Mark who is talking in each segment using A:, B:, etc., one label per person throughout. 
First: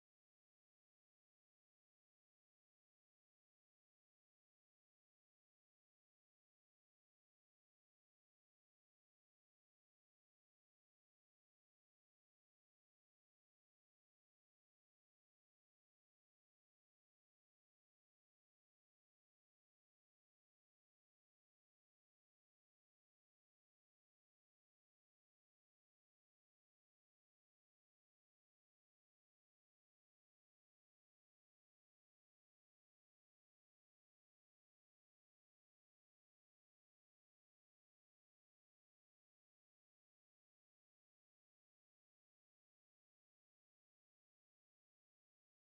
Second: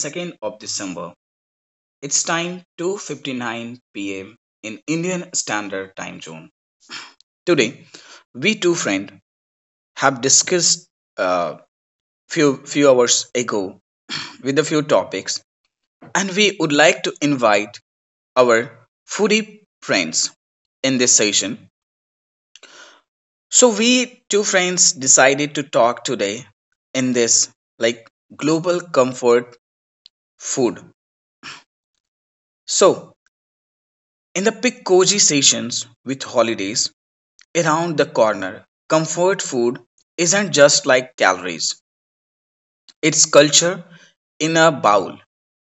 A: 22nd of December, it's time 2:59 p.m. in Indian Standard Time Zone. Today, we two friends have discussed uh, few hours ago with a few topics, and we would like to invite our foodie friends in this session. So we two friends decided to talk today in this like global comfort food. So, in the pick cozy sessions with holidays around the corner, comfort food isn't just like calories, it's culture in a bowl,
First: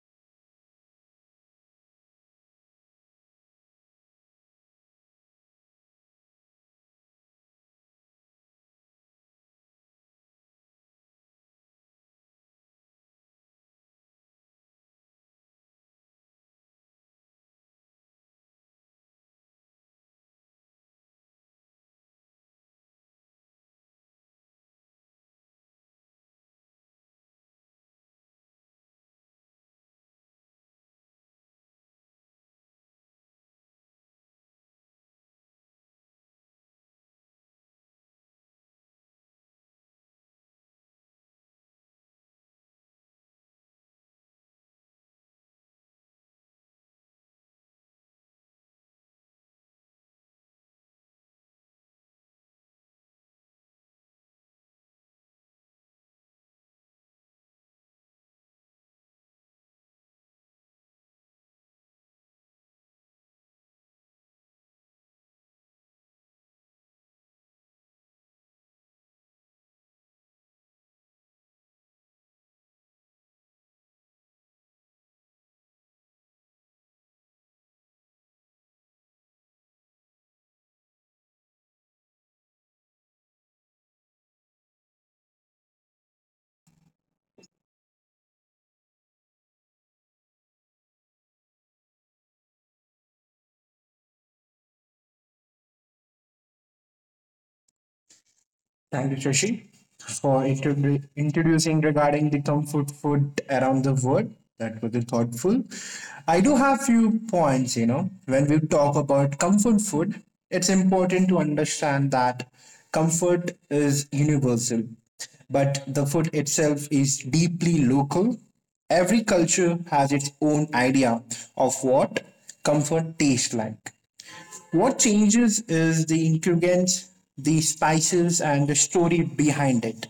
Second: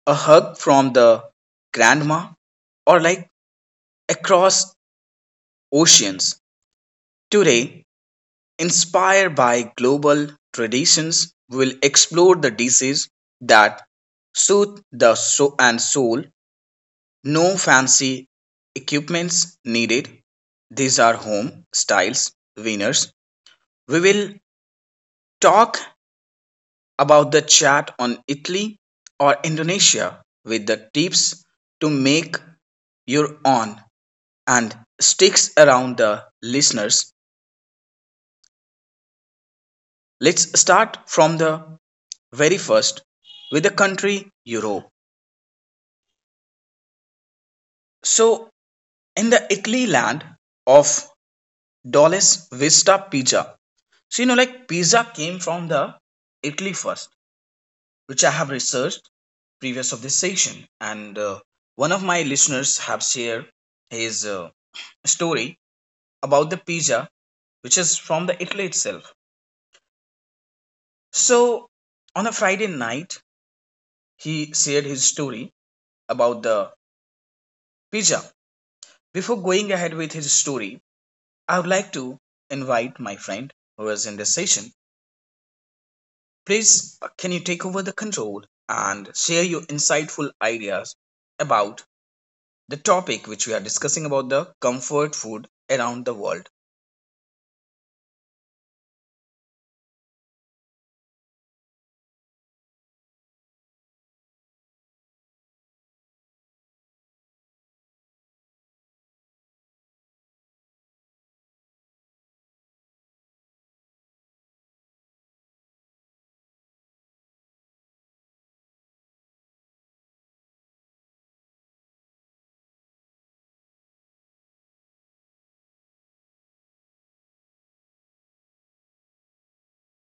A: a hug from the grandma, or like across oceans. Today, inspired by global traditions, we'll explore the dishes that soothe the soul and soul. No fancy equipments needed. These are home styles winners. We will talk about the chat on Italy or Indonesia with the tips to make your own and sticks around the listeners. Let's start from the very first with the country Europe. So, in the Italy land of Dolce Vista Pizza, so, you know, like pizza came from the Italy first, which I have researched previous of this section. And one of my listeners have shared his story about the pizza, which is from the Italy itself. So on a Friday night, he shared his story about the pizza. Before going ahead with his story, I would like to invite my friend who is in this session. Please, can you take over the control and share your insightful ideas about the topic which we are discussing about the comfort food around the world.
B: Thank you, Shashi, for introducing regarding the comfort food around the world. That was thoughtful. I do have few points, you know, when we talk about comfort food, it's important to understand that comfort is universal, but the food itself is deeply local. Every culture has its own idea of what comfort tastes like. What changes is the ingredients, the spices, and the story behind it.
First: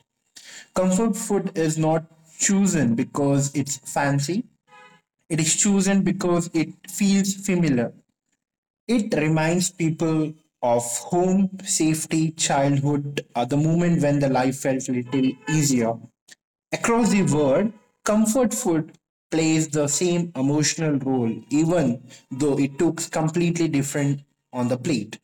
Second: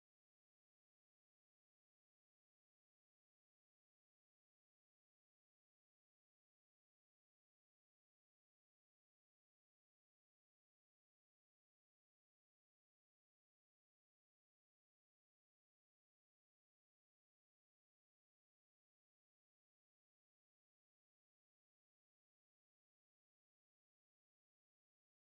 B: Comfort food is not chosen because it's fancy, it is chosen because it feels familiar. It reminds people of home, safety, childhood, the moment when the life felt little easier. Across the world, comfort food plays the same emotional role, even though it looks completely different on the plate.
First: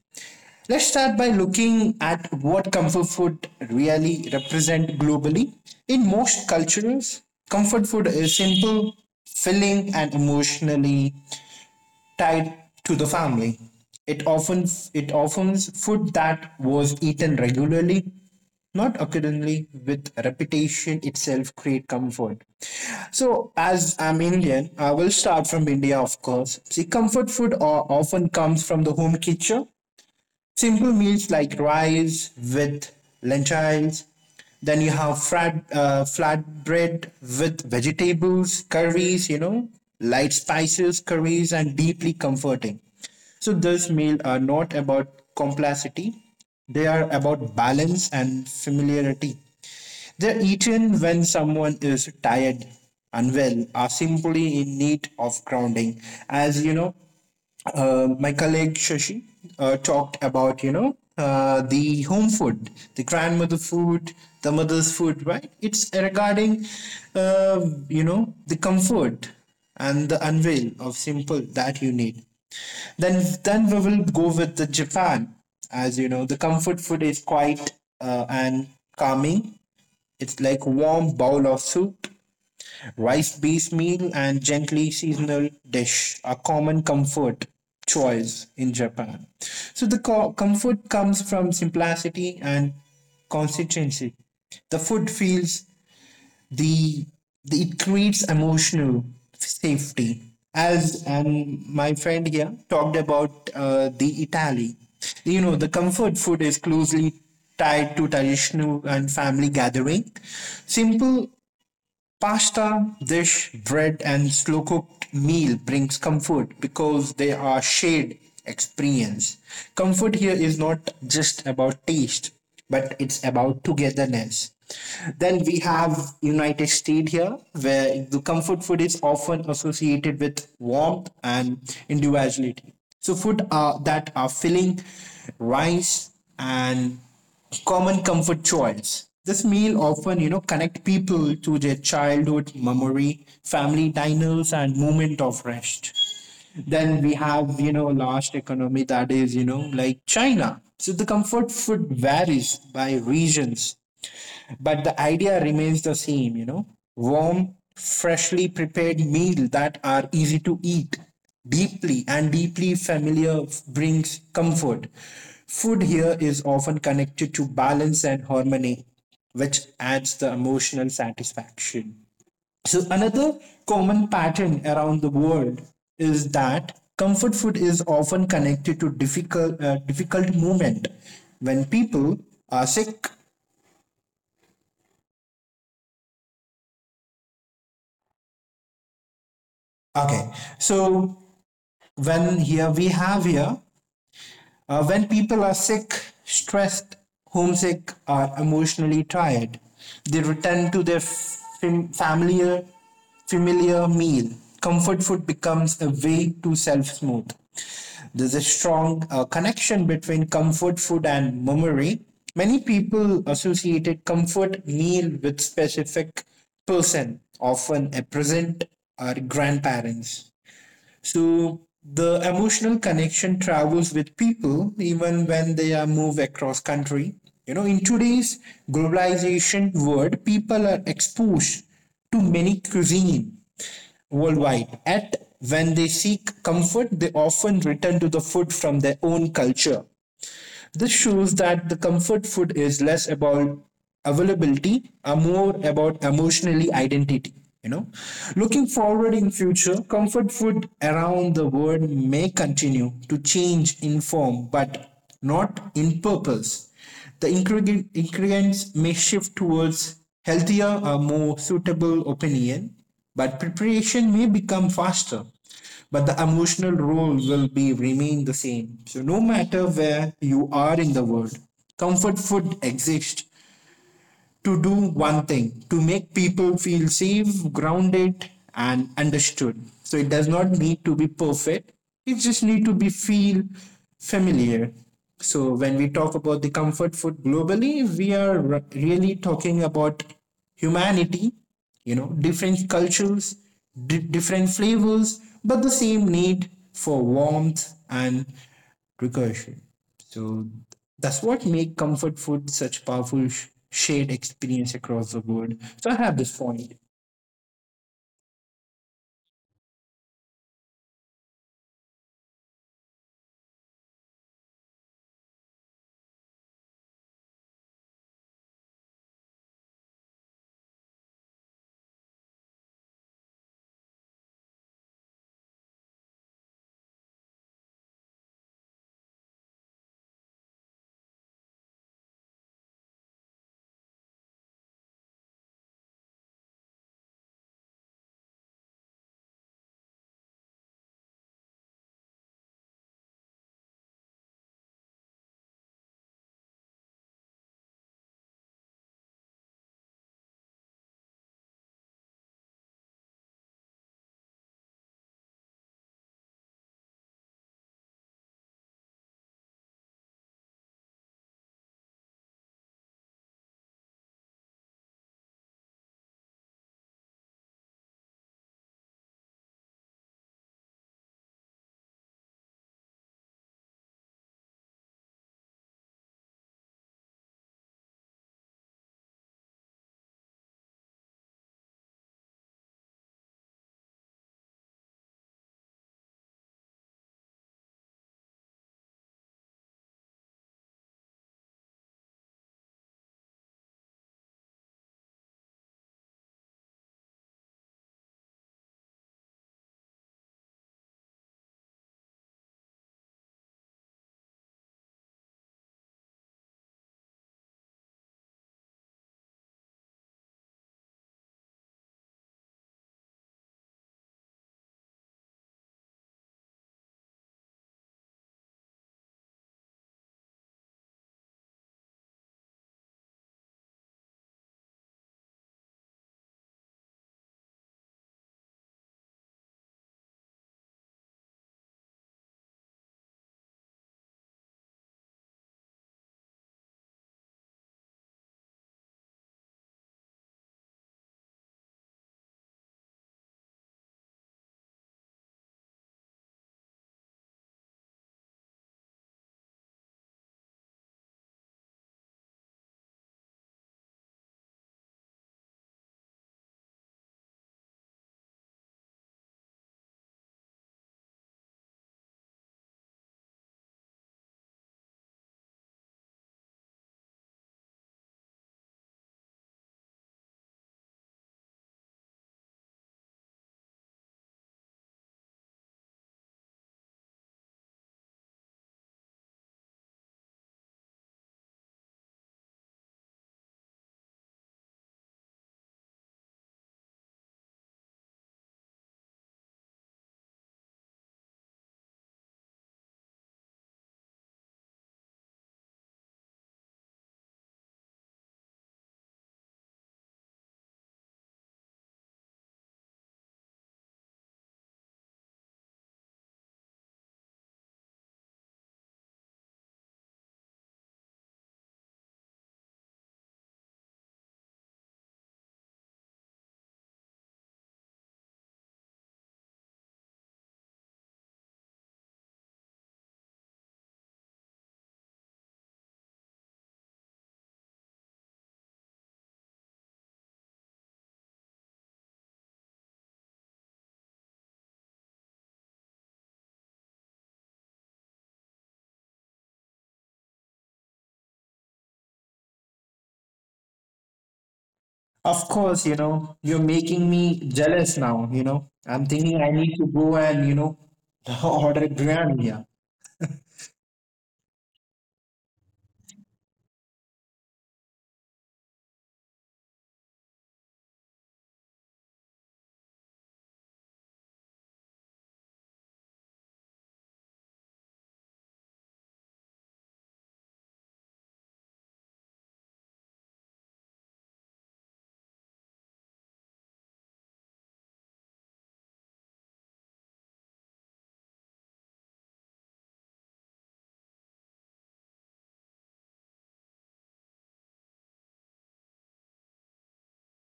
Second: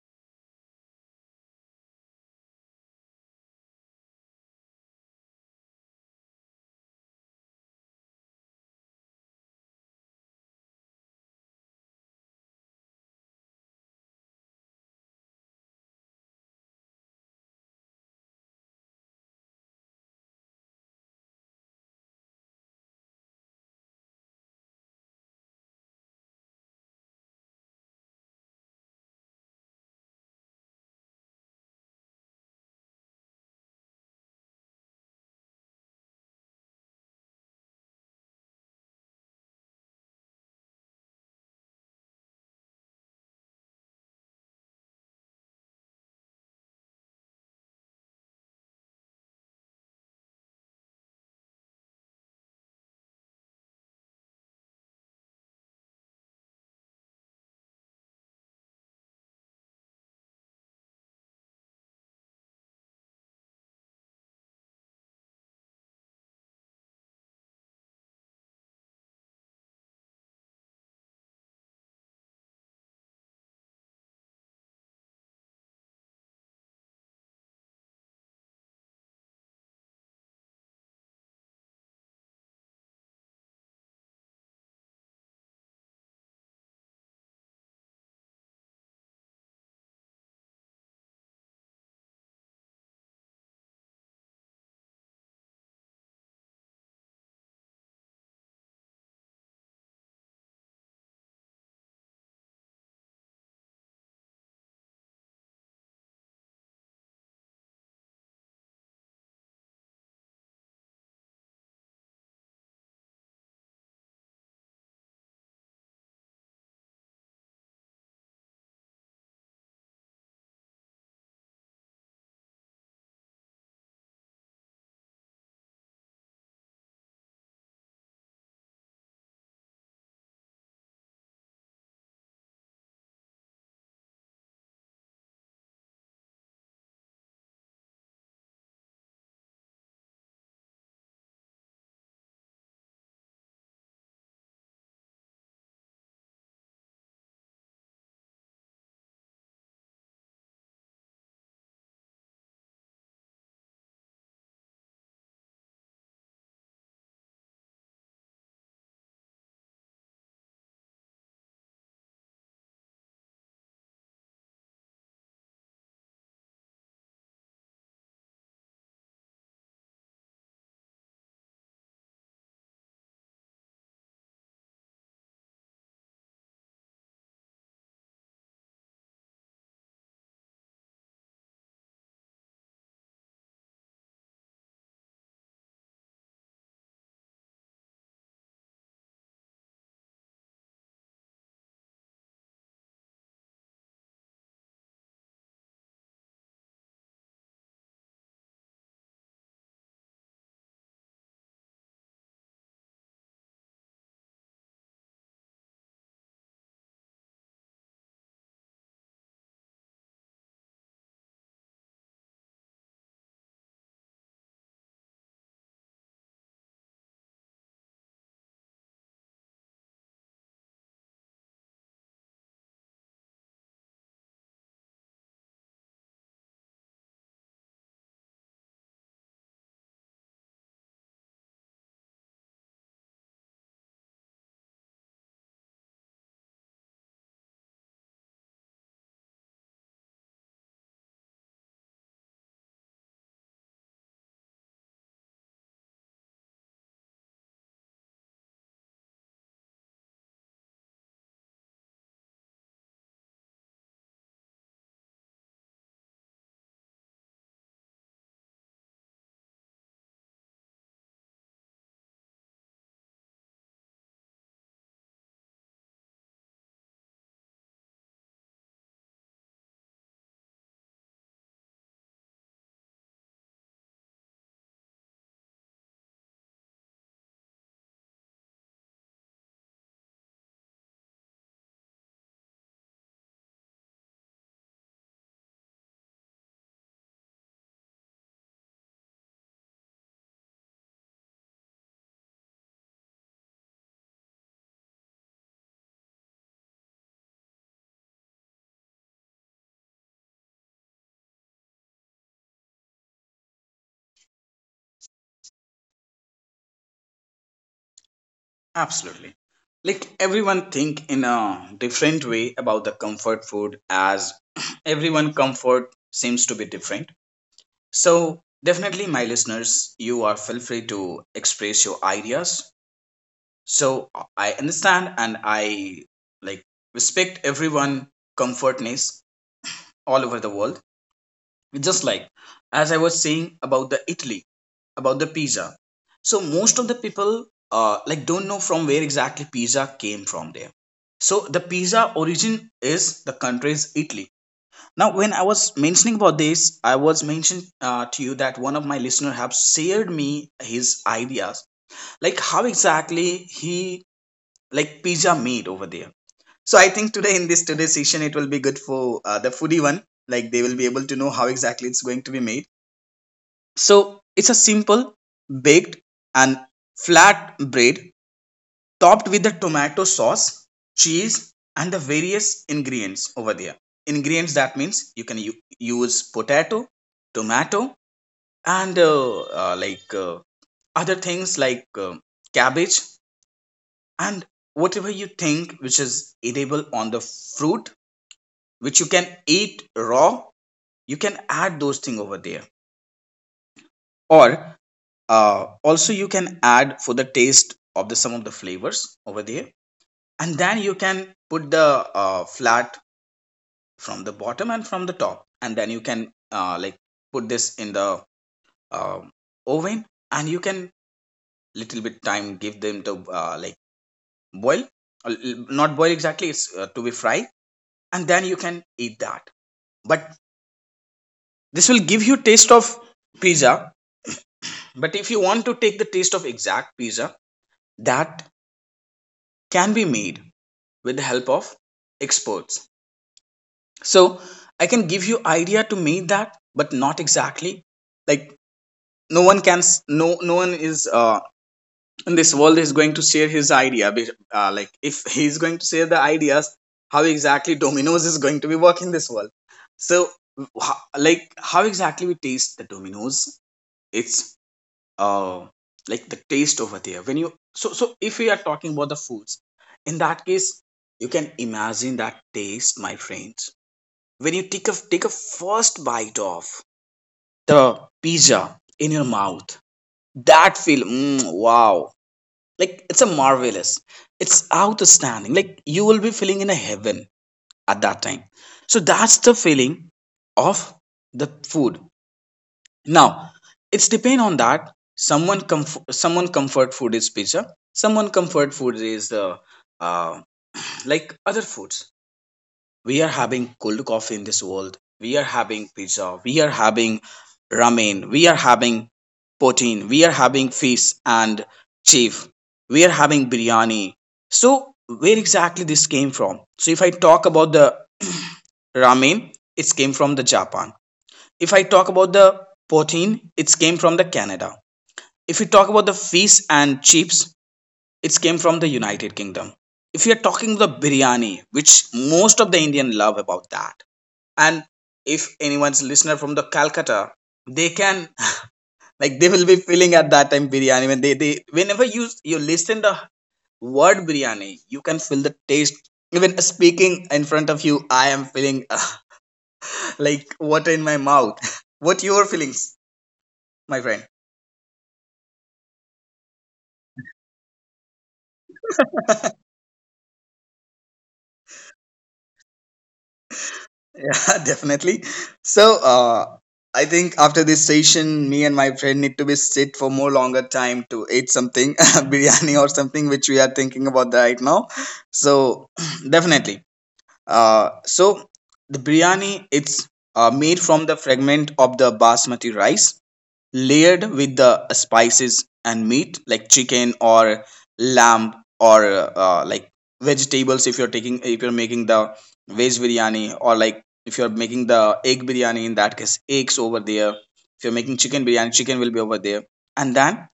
B: Let's start by looking at what comfort food really represent globally. In most cultures, comfort food is simple, filling, and emotionally tied to the family. It often it often food that was eaten regularly, not occasionally, with repetition itself create comfort. So, as I'm Indian, I will start from India, of course. See, comfort food often comes from the home kitchen, simple meals like rice with lentils. Then you have flatbread with vegetables, curries, you know, light spices, curries, and deeply comforting. So this meal are not about complexity; they are about balance and familiarity. They're eaten when someone is tired, unwell, are simply in need of grounding. As you know, my colleague Shashi talked about, you know, the home food, the grandmother food, the mother's food, right? It's regarding, you know, the comfort and the unveil of simple that you need. Then we will go with the Japan. As you know, the comfort food is quite and calming, it's like warm bowl of soup, rice-based meal, and gently seasonal dish are common comfort choice in Japan. So the comfort comes from simplicity and consistency. The food feels the, the it creates emotional safety. As and my friend here talked about the Italy, you know, the comfort food is closely tied to traditional and family gathering, simple pasta, dish, bread, and slow cooked meal brings comfort because they are shared experience. Comfort here is not just about taste, but it's about togetherness. Then we have United States here, where the comfort food is often associated with warmth and individuality. So food are, that are filling, rice and common comfort choice. This meal often, you know, connect people to their childhood memory, family diners, and moment of rest. Then we have, you know, last economy that is, you know, like China. So the comfort food varies by regions, but the idea remains the same, you know, warm, freshly prepared meal that are easy to eat, deeply and deeply familiar brings comfort. Food here is often connected to balance and harmony, which adds the emotional satisfaction. So, another common pattern around the world is that comfort food is often connected to difficult moment when people are sick. Okay, so when here we have here when people are sick, stressed, homesick or emotionally tired, they return to their familiar meal. Comfort food becomes a way to self soothe. There's a strong connection between comfort food and memory. Many people associated comfort meal with specific person, often a present or grandparents. So the emotional connection travels with people even when they are move across country. You know, in today's globalization world, people are exposed to many cuisine worldwide. At when they seek comfort, they often return to the food from their own culture. This shows that the comfort food is less about availability are more about emotionally identity, you know, looking forward in future, comfort food around the world may continue to change in form but not in purpose. The ingredients may shift towards healthier or more suitable opinion, but preparation may become faster, but the emotional role will be remain the same. So no matter where you are in the world, comfort food exists to do one thing: to make people feel safe, grounded, and understood. So it does not need to be perfect, it just need to be feel familiar. So when we talk about the comfort food globally, we are really talking about humanity, you know, different cultures, different flavors, but the same need for warmth and recursion. So that's what make comfort food such powerful shared experience across the world. So I have this point.
A: Absolutely. Like everyone think in a different way about the comfort food as everyone comfort seems to be different. So definitely my listeners, you are feel free to express your ideas. So I understand and I like respect everyone comfortness all over the world. Just like as I was saying about the Italy about the pizza. So most of the people like don't know from where exactly pizza came from there. So the pizza origin is the country is Italy. Now when I was mentioning about this, I was mentioning to you that one of my listener have shared me his ideas, like how exactly he like pizza made over there. So I think today in this today's session it will be good for the foodie one, like they will be able to know how exactly it's going to be made. So it's a simple baked and flat bread topped with the tomato sauce, cheese, and the various ingredients over there. Ingredients that means you can use potato, tomato, and like other things like cabbage and whatever you think which is edible on the fruit, which you can eat raw. You can add those things over there, or also you can add for the taste of the some of the flavors over there and then you can put the flat from the bottom and from the top and then you can like put this in the uh, oven and you can little bit time give them to like boil. Not boil exactly, it's to be fried and then you can eat that, but this will give you taste of pizza. But if you want to take the taste of exact pizza, that can be made with the help of experts. So I can give you idea to meet that but not exactly, like no one can, no one is in this world is going to share his idea like if he's going to share the ideas how exactly dominoes is going to be working this world. So wh- like how exactly we taste the dominoes, it's uh, like the taste over there when you, so if we are talking about the foods, in that case you can imagine that taste my friends. When you take a first bite of the pizza in your mouth, that feel mm, wow, like it's a marvelous, it's outstanding, like you will be feeling in a heaven at that time. So that's the feeling of the food. Now, it's depend on that. Someone comfort food is pizza. Someone comfort food is the uh, like other foods. We are having cold coffee in this world. We are having pizza. We are having ramen. We are having protein. We are having fish and chief. We are having biryani. So where exactly this came from? So if I talk about the ramen, it came from the Japan. If I talk about the poutine, it's came from the Canada. If you talk about the fish and chips, it's came from the United Kingdom. If you're talking the biryani, which most of the Indian love about that, and if anyone's listener from the Calcutta, they can like they will be feeling at that time biryani when they whenever you listen the word biryani, you can feel the taste. Even speaking in front of you, I am feeling like water in my mouth. What your feelings, my friend?
B: Of course, you know, you're making me jealous now, you know. I'm thinking I need to go and, you know, order biryani. Yeah.
A: Yeah, definitely. So, I think after this session, me and my friend need to be sit for more longer time to eat something, biryani or something which we are thinking about right now. So, definitely. So the biryani it's made from the fragment of the basmati rice layered with the spices and meat like chicken or lamb or like vegetables. If you're taking if you're making the veg biryani or like if you're making the egg biryani, in that case eggs over there. If you're making chicken biryani, chicken will be over there, and then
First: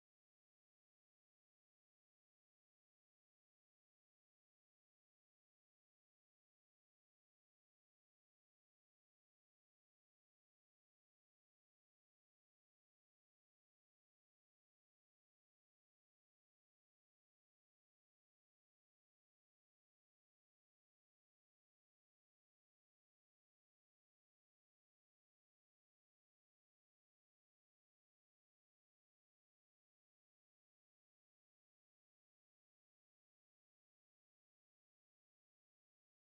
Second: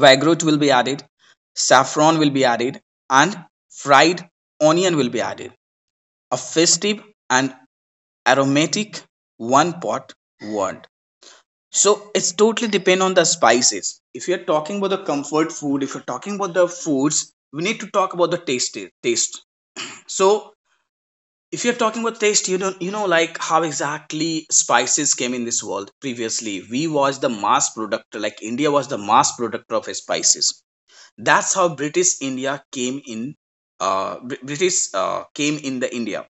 A: vinaigrette will be added, saffron will be added, and fried onion will be added, a festive and aromatic one pot word. So it's totally depend on the spices. If you're talking about the comfort food, if you're talking about the foods, we need to talk about the taste. Taste. So if you're talking about taste, you don't you know like how exactly spices came in this world. Previously, we was the mass product. Like India was the mass product of spices. That's how British India came in. British came in the India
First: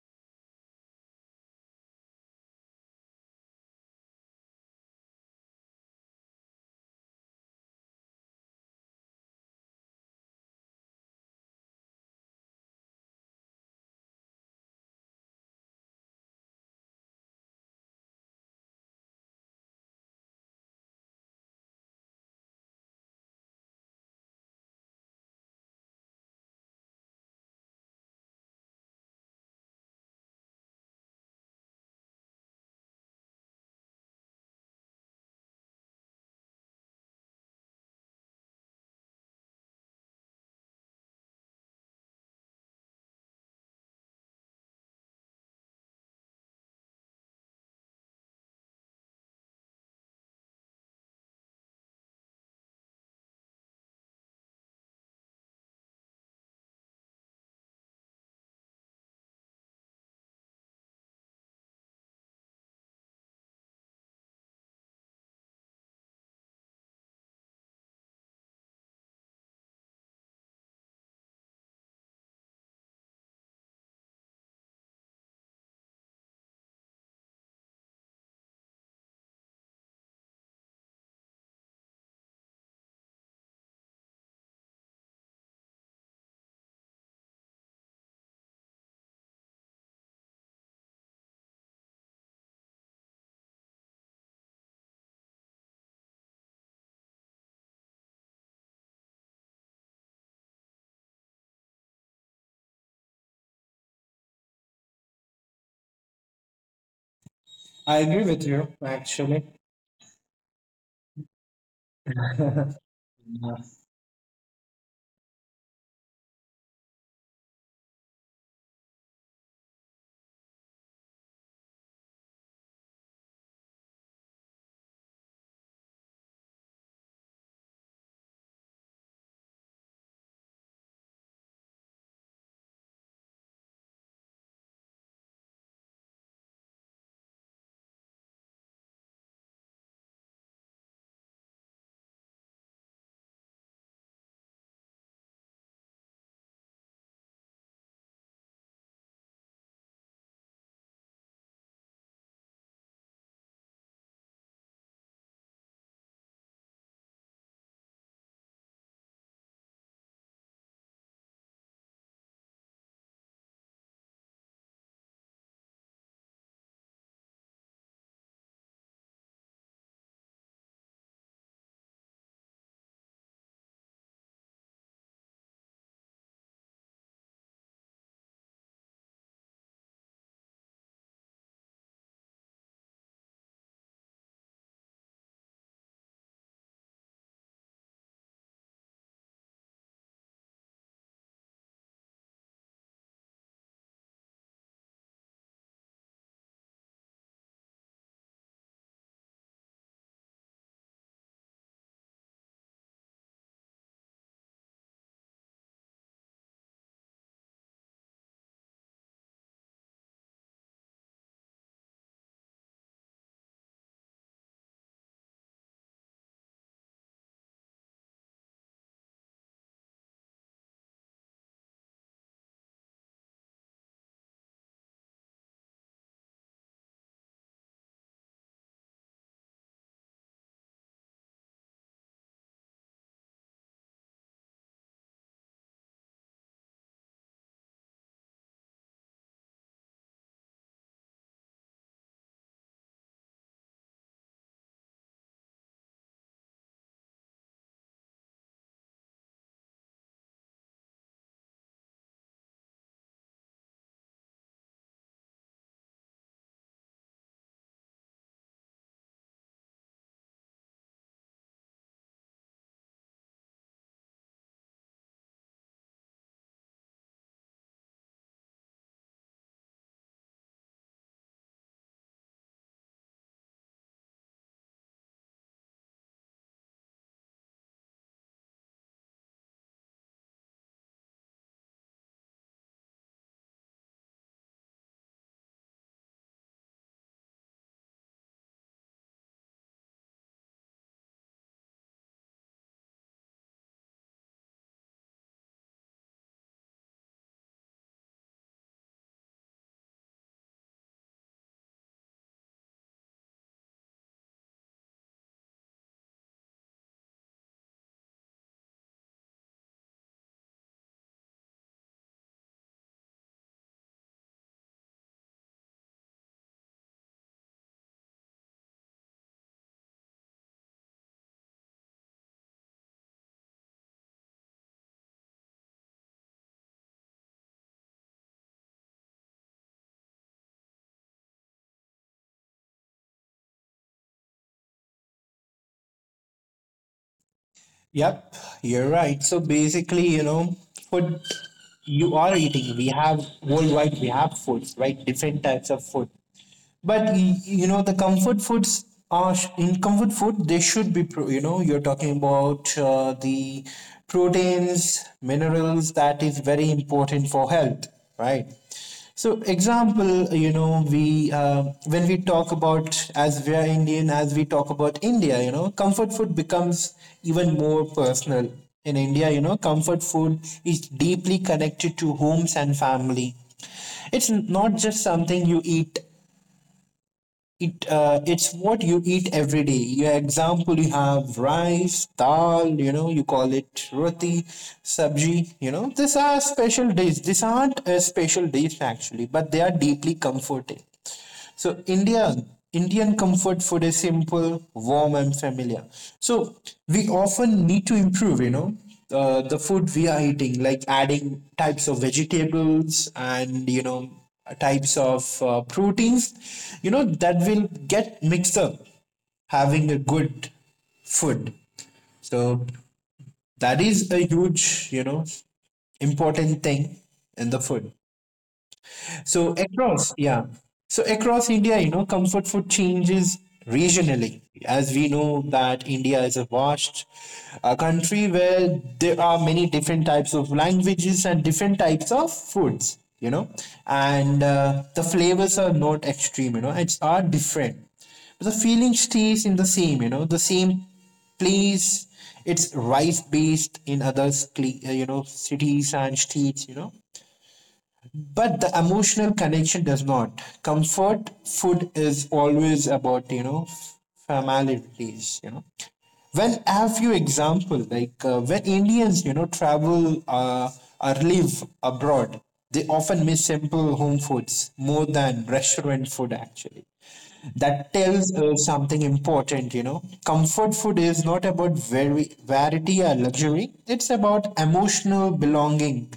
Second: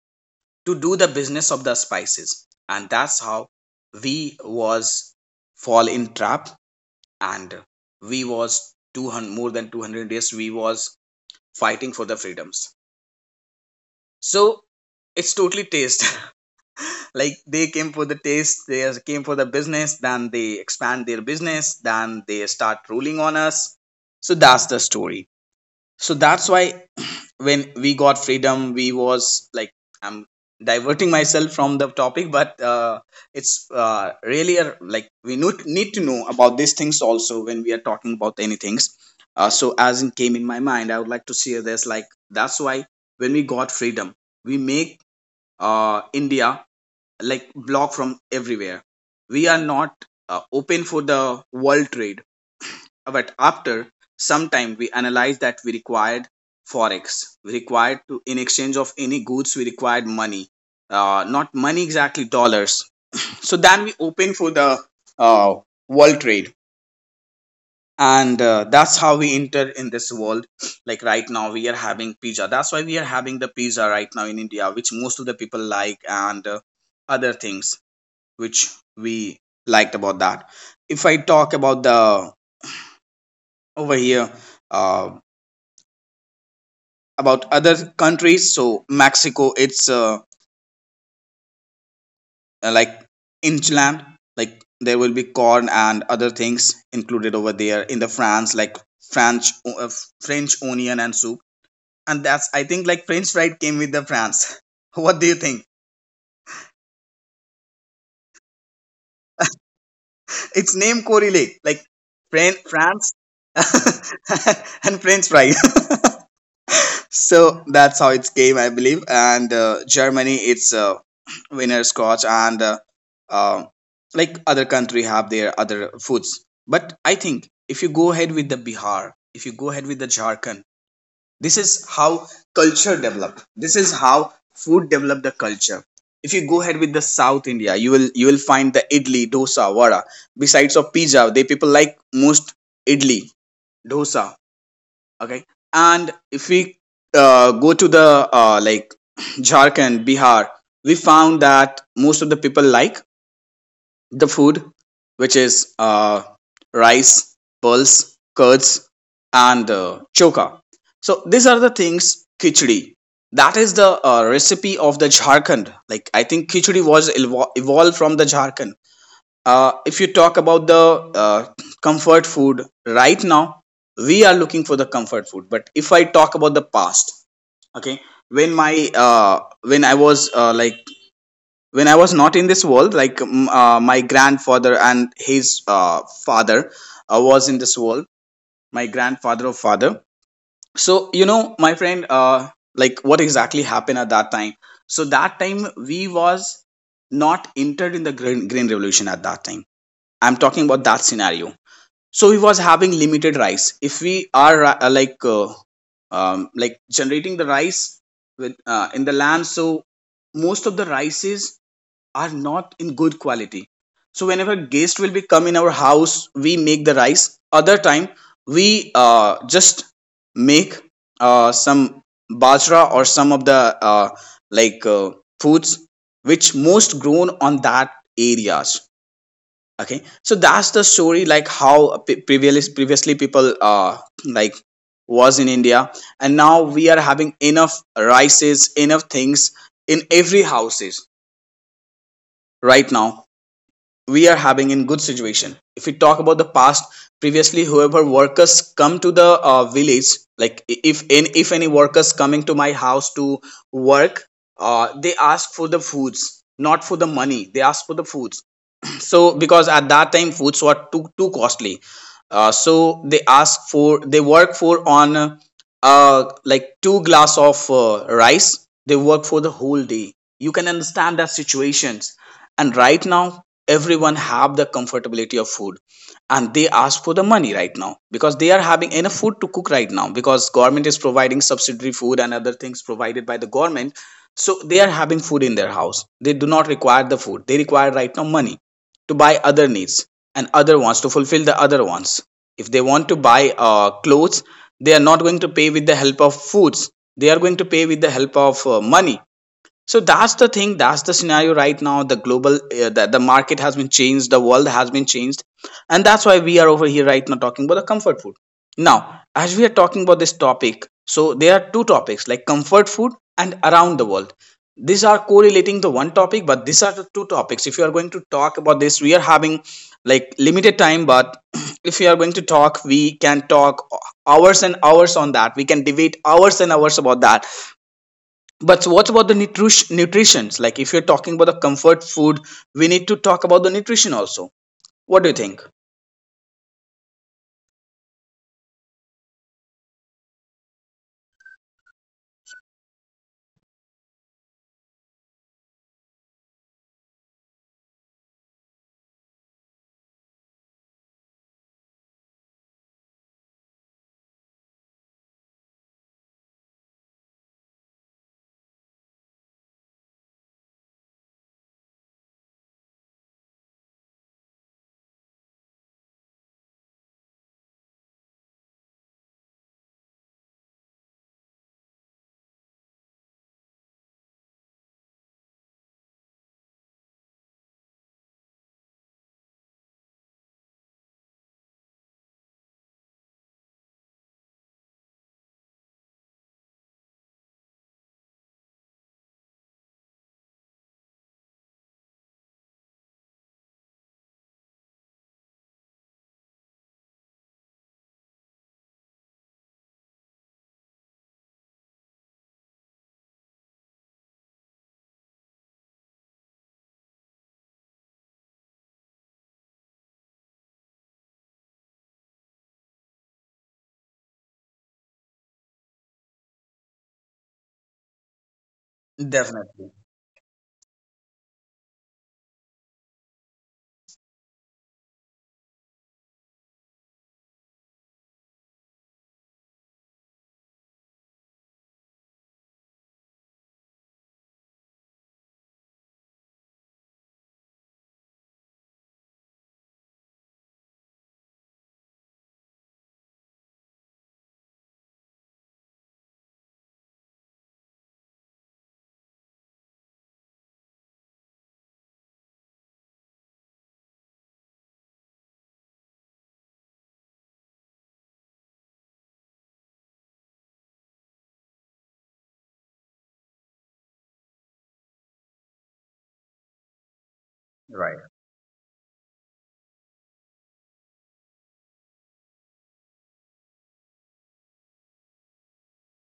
A: to do the business of the spices, and that's how we was fall in trap, and we was 200 more than 200 days we was fighting for the freedoms. So it's totally taste. Like they came for the taste, they came for the business, then they expand their business, then they start ruling on us. So that's the story. So that's why when we got freedom we was like, I'm diverting myself from the topic, but it's really a, like need to know about these things also when we are talking about any things. So as it came in my mind I would like to share this. Like that's why when we got freedom we make India like block from everywhere. We are not open for the world trade, but after some time, we analyzed that we required forex. We required to, in exchange of any goods, we required money. Not money exactly, dollars. So then we opened for the uh, world trade. And that's how we enter in this world. Like right now, we are having pizza. That's why we are having the pizza right now in India, which most of the people like, and other things which we liked about that. If I talk about the over here, uh, about other countries, so Mexico, it's like inland, like there will be corn and other things included over there. In the France, like french uh, French onion and soup, and that's I think like french fried came with the France. What do you think?
B: I agree with you, actually.
A: Its name correlate like France and french fry. So that's how it's game, I believe. And Germany, it's winner scotch and uh, like other country have their other foods. But I think if you go ahead with the Bihar, if you go ahead with the Jharkhand, this is how culture develop. This is how food develop the culture. If you go ahead with the South India, you will find the idli, dosa, vada. Besides of pizza, they people like most idli, dosa, okay. And if we go to the like Jharkhand Bihar, we found that most of the people like the food which is uh, rice, pulse, curds, and choka. So these are the things, khichdi, that is the recipe of the Jharkhand. Like I think khichdi was evolved from the Jharkhand. If you talk about the comfort food right now, we are looking for the comfort food. But if I talk about the past, okay, when my when I was like when I was not in this world, my grandfather and his father was in this world, my grandfather or father. So my friend, like what exactly happened at that time? So that time we was not entered in the green revolution at that time. I'm talking about that scenario, so he was having limited rice. If we are like generating the rice with in the land, so most of the rices are not in good quality. So whenever guest will be come in our house we make the rice, other time we just make some bajra or some of the uh, like uh, foods which most grown on that areas. Okay, so that's the story, like how previously people like was in India. And now we are having enough rices, enough things in every houses. Right now we are having in good situation. If we talk about the past, previously whoever workers come to the village, like if any workers coming to my house to work, they ask for the foods, not for the money. They ask for the foods. So because at that time foods were too costly. So they ask for, they work for on like two glass of rice. They work for the whole day. You can understand that situations. And right now everyone have the comfortability of food, and they ask for the money right now because they are having enough food to cook right now, because government is providing subsidiary food, and other things provided by the government. So they are having food in their house. They do not require the food, they require right now money to buy other needs and other wants, to fulfill the other wants. If they want to buy clothes, they are not going to pay with the help of foods. They are going to pay with the help of money. So that's the thing, that's the scenario right now. The global the market has been changed, the world has been changed, and that's why we are over here right now talking about the comfort food. Now as we are talking about this topic, so there are two topics, like comfort food and around the world. These are correlating to one topic, but these are the two topics. If you are going to talk about this, we are having like limited time, but if you are going to talk, we can talk hours and hours on that. We can debate hours and hours about that. But so, what about the nutrition? Nutritions, like if you're talking about the comfort food, we need to talk about the nutrition also. What do you think?
B: Yep, you're right. So basically, you know, food you are eating. We have worldwide, we have foods, right? Different types of food. But you know the comfort foods are in comfort food they should be you know you're talking about the proteins, minerals, that is very important for health, right? So example, you know, we when we talk about, as we are Indian, as we talk about India, you know comfort food becomes even more personal. In India, you know, comfort food is deeply connected to homes and family. It's not just something you eat, it it's what you eat every day. Your example, you have rice, dal. You know, you call it roti, sabji. You know, these are special days. These aren't special days actually, but they are deeply comforting. So India, Indian comfort food is simple, warm, and familiar. So we often need to improve, you know, the food we are eating, like adding types of vegetables and, you know, types of proteins, you know, that will get mixed up, having a good food. So that is a huge, you know, important thing in the food. So
A: Definitely.
B: across, yeah. So across India, you know, comfort food changes regionally. As we know that India is a vast country where there are many different types of languages and different types of foods, you know, and the flavors are not extreme, you know, it's are different. But the feeling stays in the same, you know, the same place. It's rice based in other, you know, cities and states, you know, but the emotional connection does not. Comfort food is always about, you know, familiarities, you know, when I have few example like when Indians, you know, travel or live abroad, they often miss simple home foods more than restaurant food actually. That
A: Right.
B: tells us something important, you know. Comfort food is not about very variety or luxury. It's about emotional belonging.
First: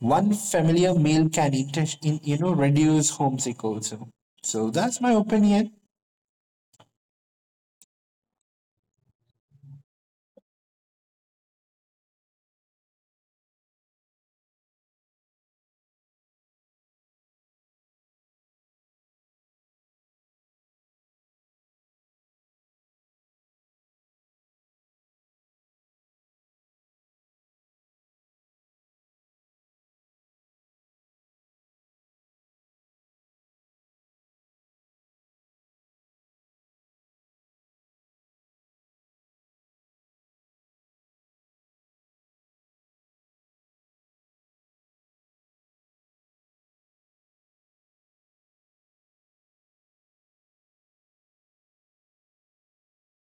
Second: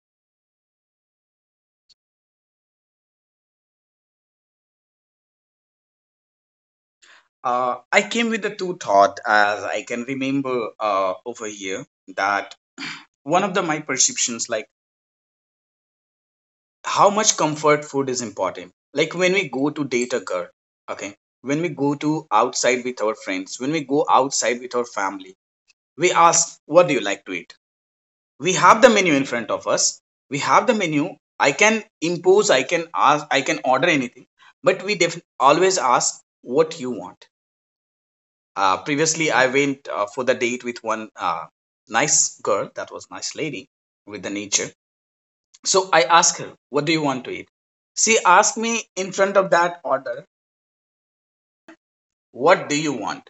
B: One familiar meal can you know, reduce homesick also. So that's my opinion.
A: I came with the two thought as I can remember over here that one of the my perceptions, like how much comfort food is important. Like when we go to date a girl, okay, when we go to outside with our friends, when we go outside with our family, we ask, what do you like to eat? We have the menu in front of us, we have the menu. I can impose, I can ask, I can order anything, but we always ask what you want. Previously I went for the date with one nice girl. That was nice lady with the nature. So I asked her, what do you want to eat? She asked me, in front of that order, what do you want,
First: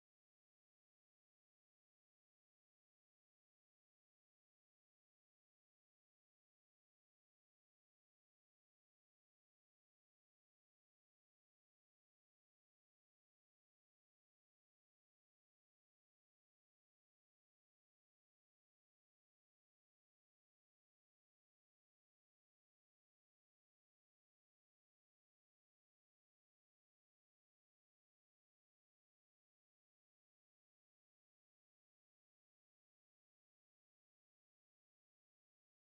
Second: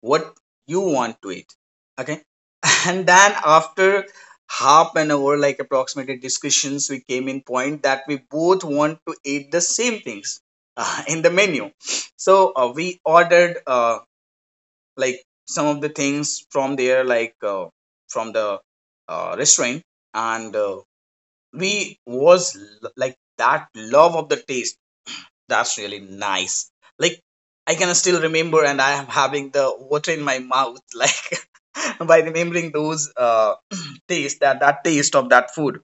A: what you want to eat? Okay. And then after half an hour, like approximately discussions, we came in point that we both want to eat the same things. In the menu, so we ordered like some of the things from there, like from the restaurant. And we was like that love of the taste. That's really nice. Like, I can still remember, and I am having the water in my mouth, like by remembering those taste, that taste of that food.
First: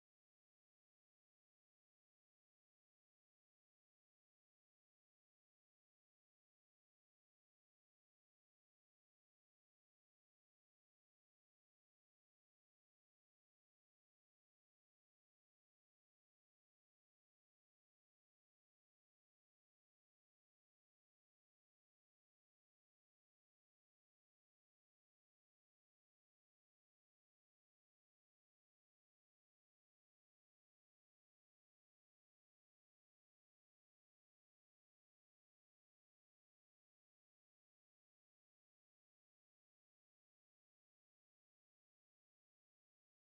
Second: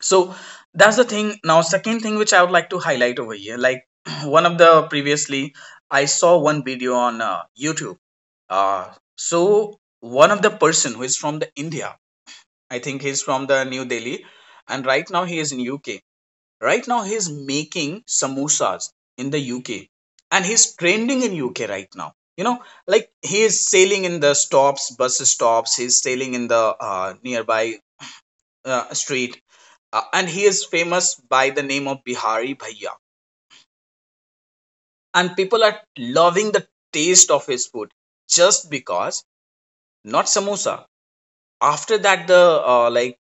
A: So that's the thing. Now, second thing which I would like to highlight over here, like one of the previously, I saw one video on YouTube. Uh, so one of the person who is from the India, I think he's from the New Delhi, and right now he is in UK. Right now, he's making samosas in the UK, and he's trending in UK right now. You know, like he is sailing in the stops, bus stops, he's sailing in the nearby street, and he is famous by the name of Bihari Bhaiya. And people are loving the taste of his food, just because, not samosa. After that, the like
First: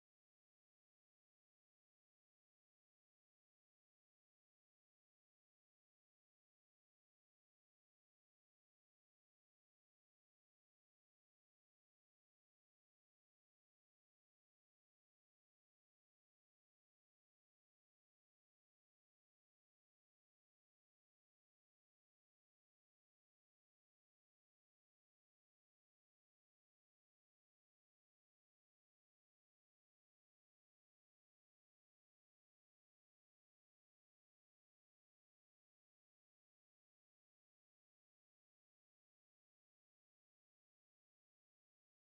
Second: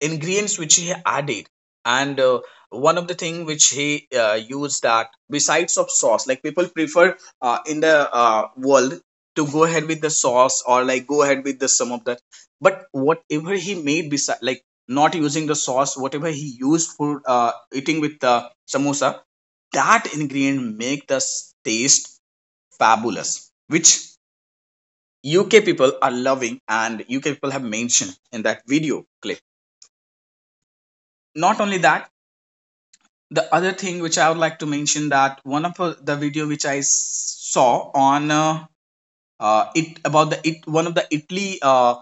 A: ingredients which he added, and one of the thing which he used, that besides of sauce, like people prefer in the world to go ahead with the sauce or like go ahead with the some of that, but whatever he made beside, like not using the sauce, whatever he used for eating with the samosa, that ingredient make the taste fabulous, which UK people are loving, and UK people have mentioned in that video clip. Not only that, the other thing which I would like to mention, that one of the video which I saw on it about the it, one of the Italy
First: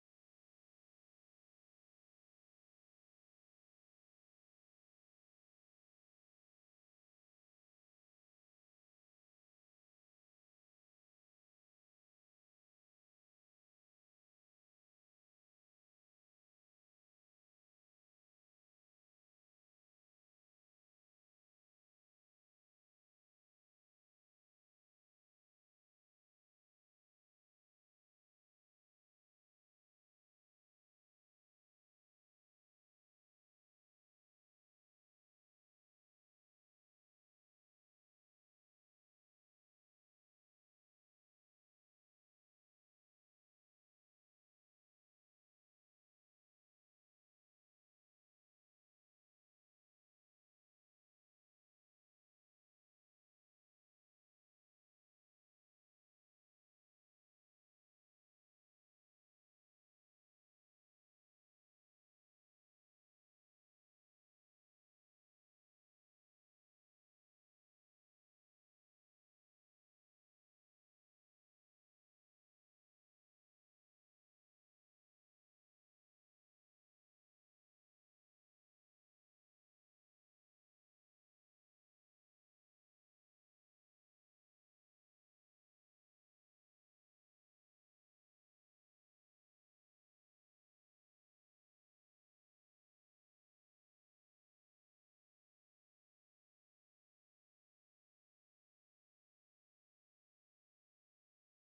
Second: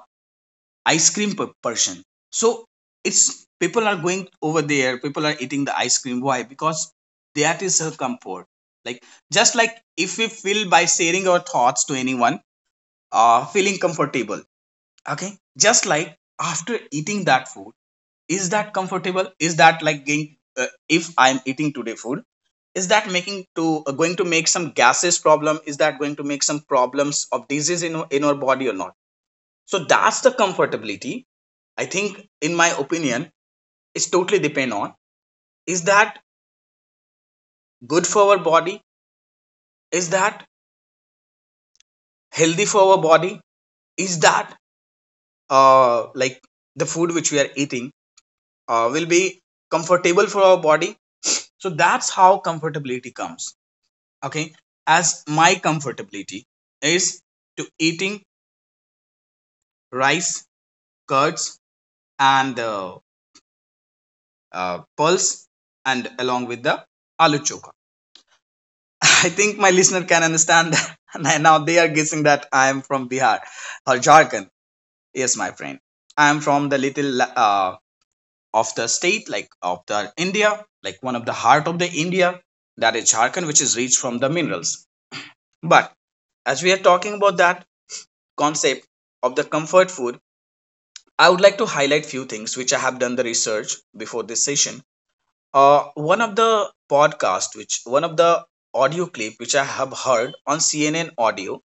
A: ice cream person. So it's people are going over there. People are eating the ice cream. Why? Because that is her comfort. Like, just like if we feel by sharing our thoughts to anyone, feeling comfortable. Okay, just like after eating that food, is that comfortable? Is that like getting if I'm eating today food? Is that making to going to make some gases problem? Is that going to make some problems of disease in our body or not? So that's the comfortability. I think in my opinion, it's totally depend on, is that good for our body, is that healthy for our body, is that uh, like the food which we are eating will be comfortable for our body. So that's how comfortability comes. Okay, as my comfortability is to eating rice, curds, and pulse, and along with the aloo choka. I think my listener can understand that. And now they are guessing that I am from Bihar or Jharkhand. Yes, my friend. I am from the little of the state, like of the India, like one of the heart of the India, that is Jharkhand, which is rich from the minerals. But as we are talking about that concept of the comfort food, I would like to highlight few things which I have done the research before this session. One of the podcast, which one of the audio clip which I have heard on CNN audio,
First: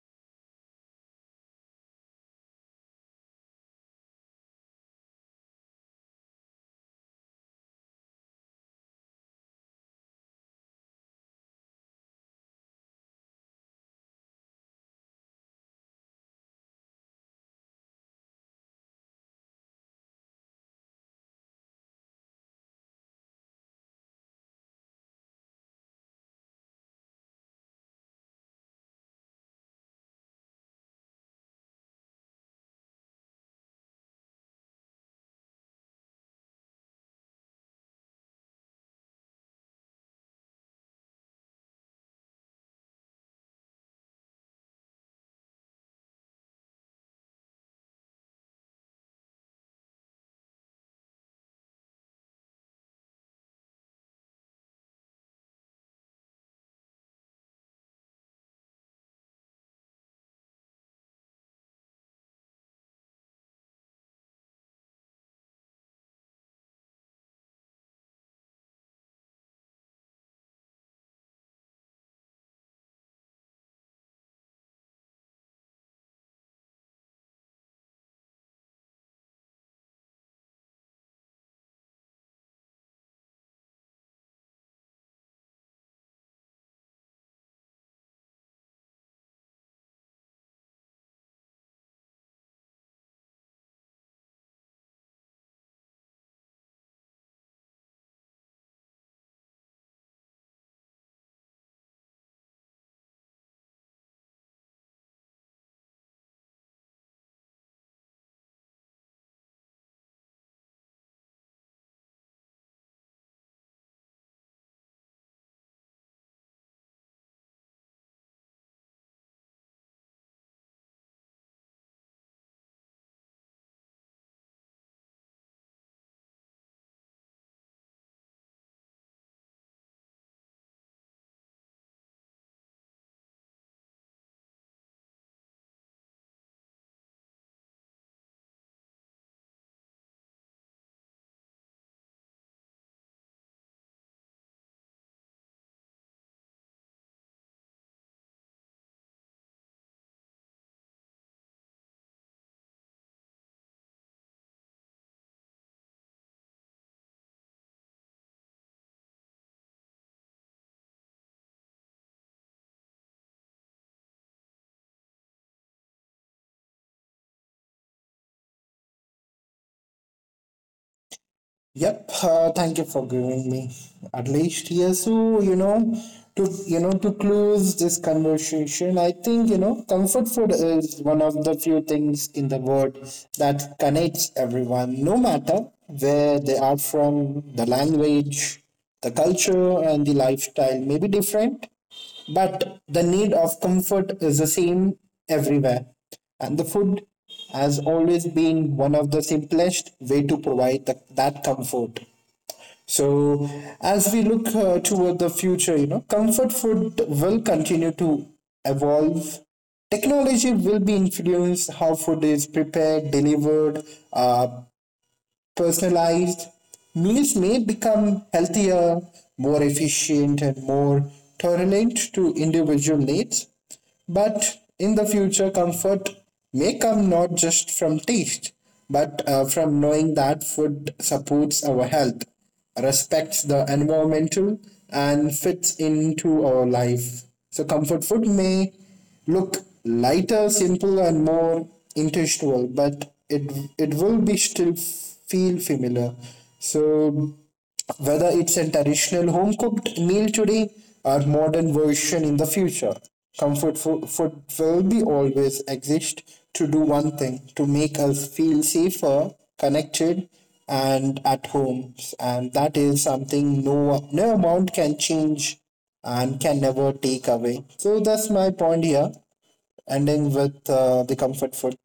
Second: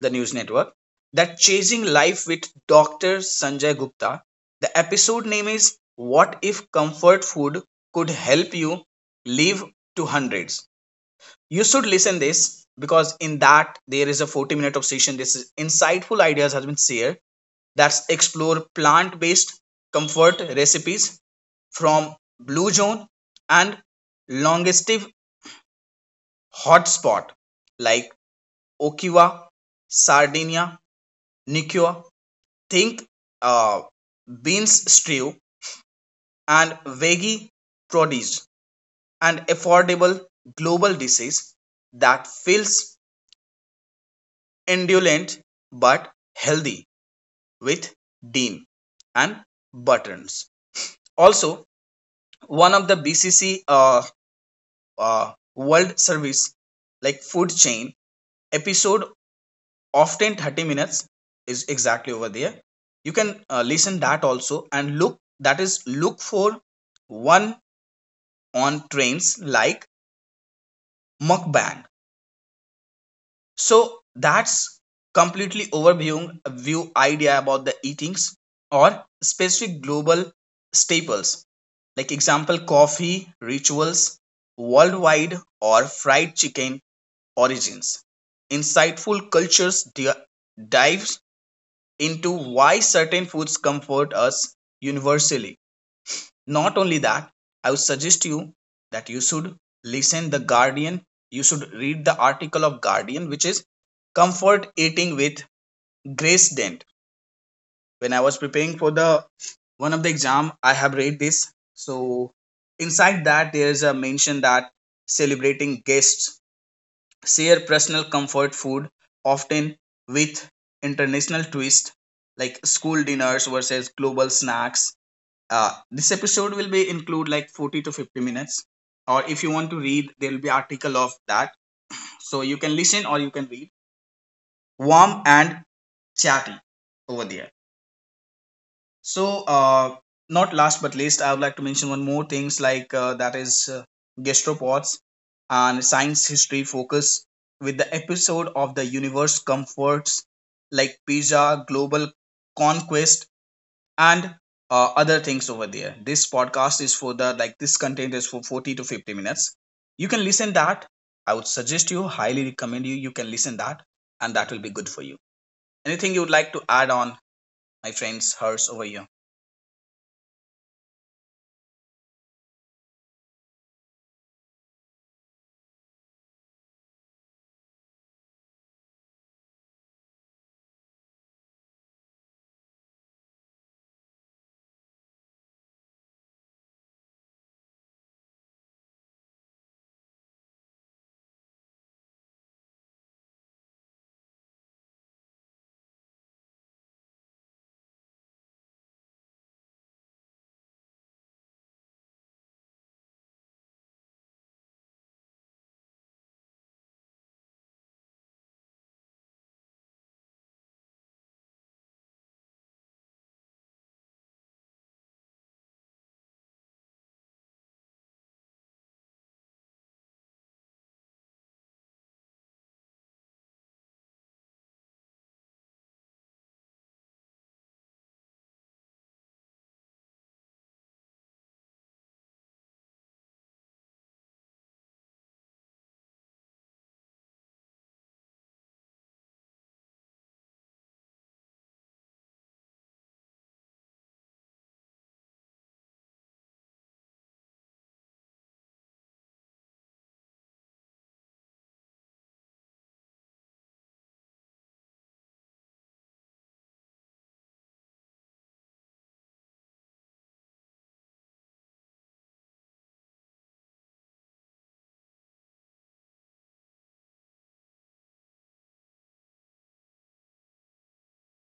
A: the news network, that Chasing Life with Dr. Sanjay Gupta. The episode name is, what if comfort food could help you live to hundreds? You should listen this, because in that there is a 40 minute of session. This is insightful ideas has been shared. That's explore plant based comfort recipes from Blue Zone and longest hotspot like Okiwa, Sardinia, Nicoya. Think uh, beans stew and veggie produce and affordable global disease that feels indolent but healthy, with Dean and Buttons. Also, one of the BCC World Service, like food chain episode, often 30 minutes is exactly over there. You can listen that also, and look that is look for one on trains, like mukbang. So that's completely overviewing view idea about the eatings or specific global staples, like example coffee rituals worldwide or fried chicken origins. Insightful cultures dives into why certain foods comfort us universally. Not only that, I would suggest you that you should listen the Guardian. You should read the article of Guardian, which is comfort eating with Grace Dent. When I was preparing for the one of the exam, I have read this. So inside that, there is a mention that celebrating guests share personal comfort food, often with international twist, like school dinners versus global snacks. This episode will be include like 40 to 50 minutes. Or if you want to read, there will be article of that. So you can listen or you can read. Warm and chatty over there. So not last but least, I would like to mention one more things, like that is gastropods and science history focus, with the episode of the universe comforts, like pizza, global conquest, and other things over there. This podcast is for the like this content is for 40 to 50 minutes. You can listen that. I would suggest you, highly recommend you. You can listen that, and that will be good for you. Anything you would like to add on, my friends, hers over you?
B: Yep, thank you for giving me at least here. So you know, to close this conversation, I think, you know, comfort food is one of the few things in the world that connects everyone, no matter where they are from. The language, the culture, and the lifestyle may be different, but the need of comfort is the same everywhere, and the food has always been one of the simplest way to provide that comfort. So, as we look toward the future, you know, comfort food will continue to evolve. Technology will be influenced how food is prepared, delivered, uh, personalized meals may become healthier, more efficient, and more tolerant to individual needs. But in the future, comfort may come not just from taste, but from knowing that food supports our health, respects the environmental, and fits into our life. So, comfort food may look lighter, simple, and more intentional, but it will be still feel familiar. So whether it's a traditional home cooked meal today or modern version in the future, comfort food will be always exist to do one thing: to make us feel safer, connected, and at home, and that is something no amount can change and can never take away. So that's my point here, ending with the comfort food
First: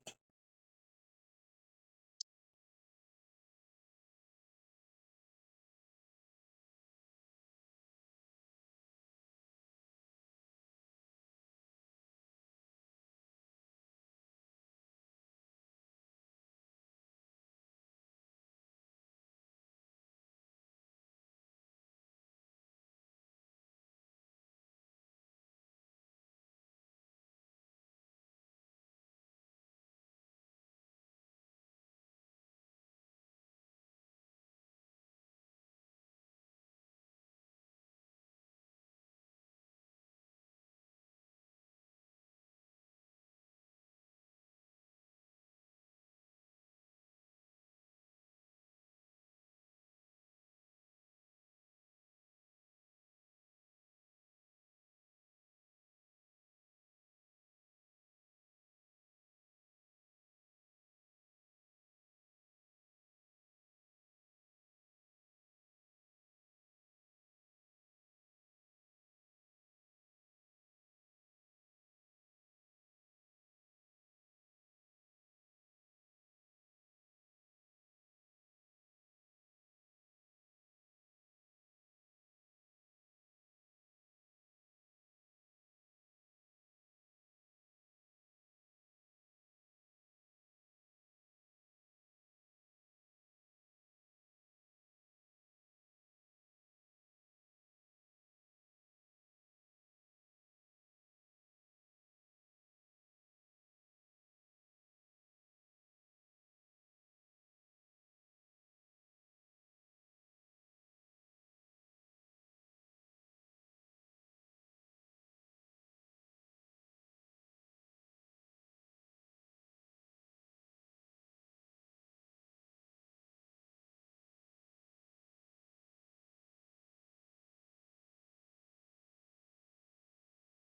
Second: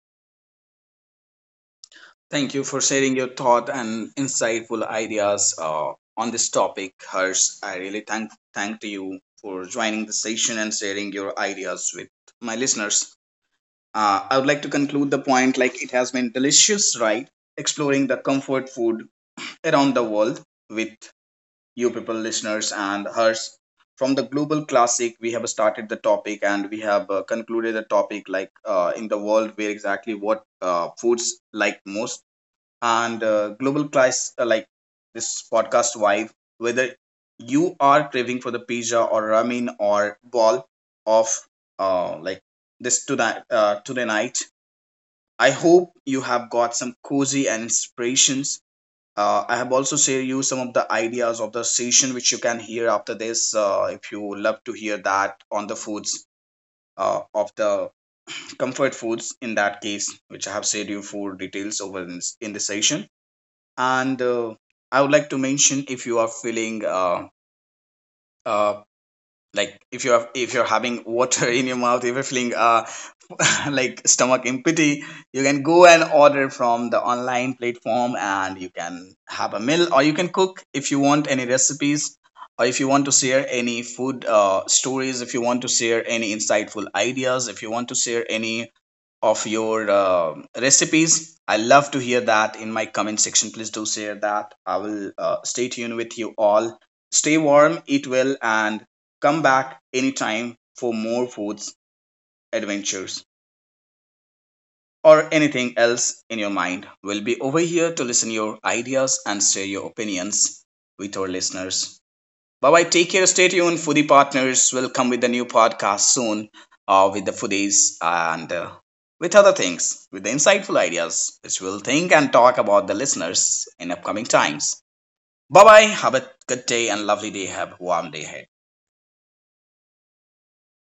A: Thank you for sharing your thought and insightful ideas on this topic, Harsh. I really thank to you for joining the session and sharing your ideas with my listeners. I would like to conclude the point, like it has been delicious, right? Exploring the comfort food around the world with you people, listeners, and Harsh. From the global classic, we have started the topic and we have concluded the topic, like in the world where exactly what foods like most, and global class like this podcast vibe, whether you are craving for the pizza or ramen or ball of like this tonight today night. I hope you have got some cozy and inspirations. I have also shared you some of the ideas of the session which you can hear after this, if you love to hear that on the foods of the comfort foods, in that case, which I have shared you for details over in the session. And I would like to mention, if you are feeling uh, like if you're having water in your mouth, if you're feeling like stomach empty, you can go and order from the online platform, and you can have a meal, or you can cook if you want any recipes, or if you want to share any food stories, if you want to share any insightful ideas, if you want to share any of your recipes. I love to hear that in my comment section. Please do share that. I will stay tuned with you all. Stay warm, eat well, and come back anytime for more foods, adventures, or anything else in your mind. We'll be over here to listen your ideas and share your opinions with our listeners. Bye bye. Take care. Stay tuned. Foodie Partners will come with a new podcast soon, with the foodies and with other things, with the insightful ideas, which we'll think and talk about the listeners in upcoming times. Bye bye. Have a good day and lovely day. Have a warm day ahead.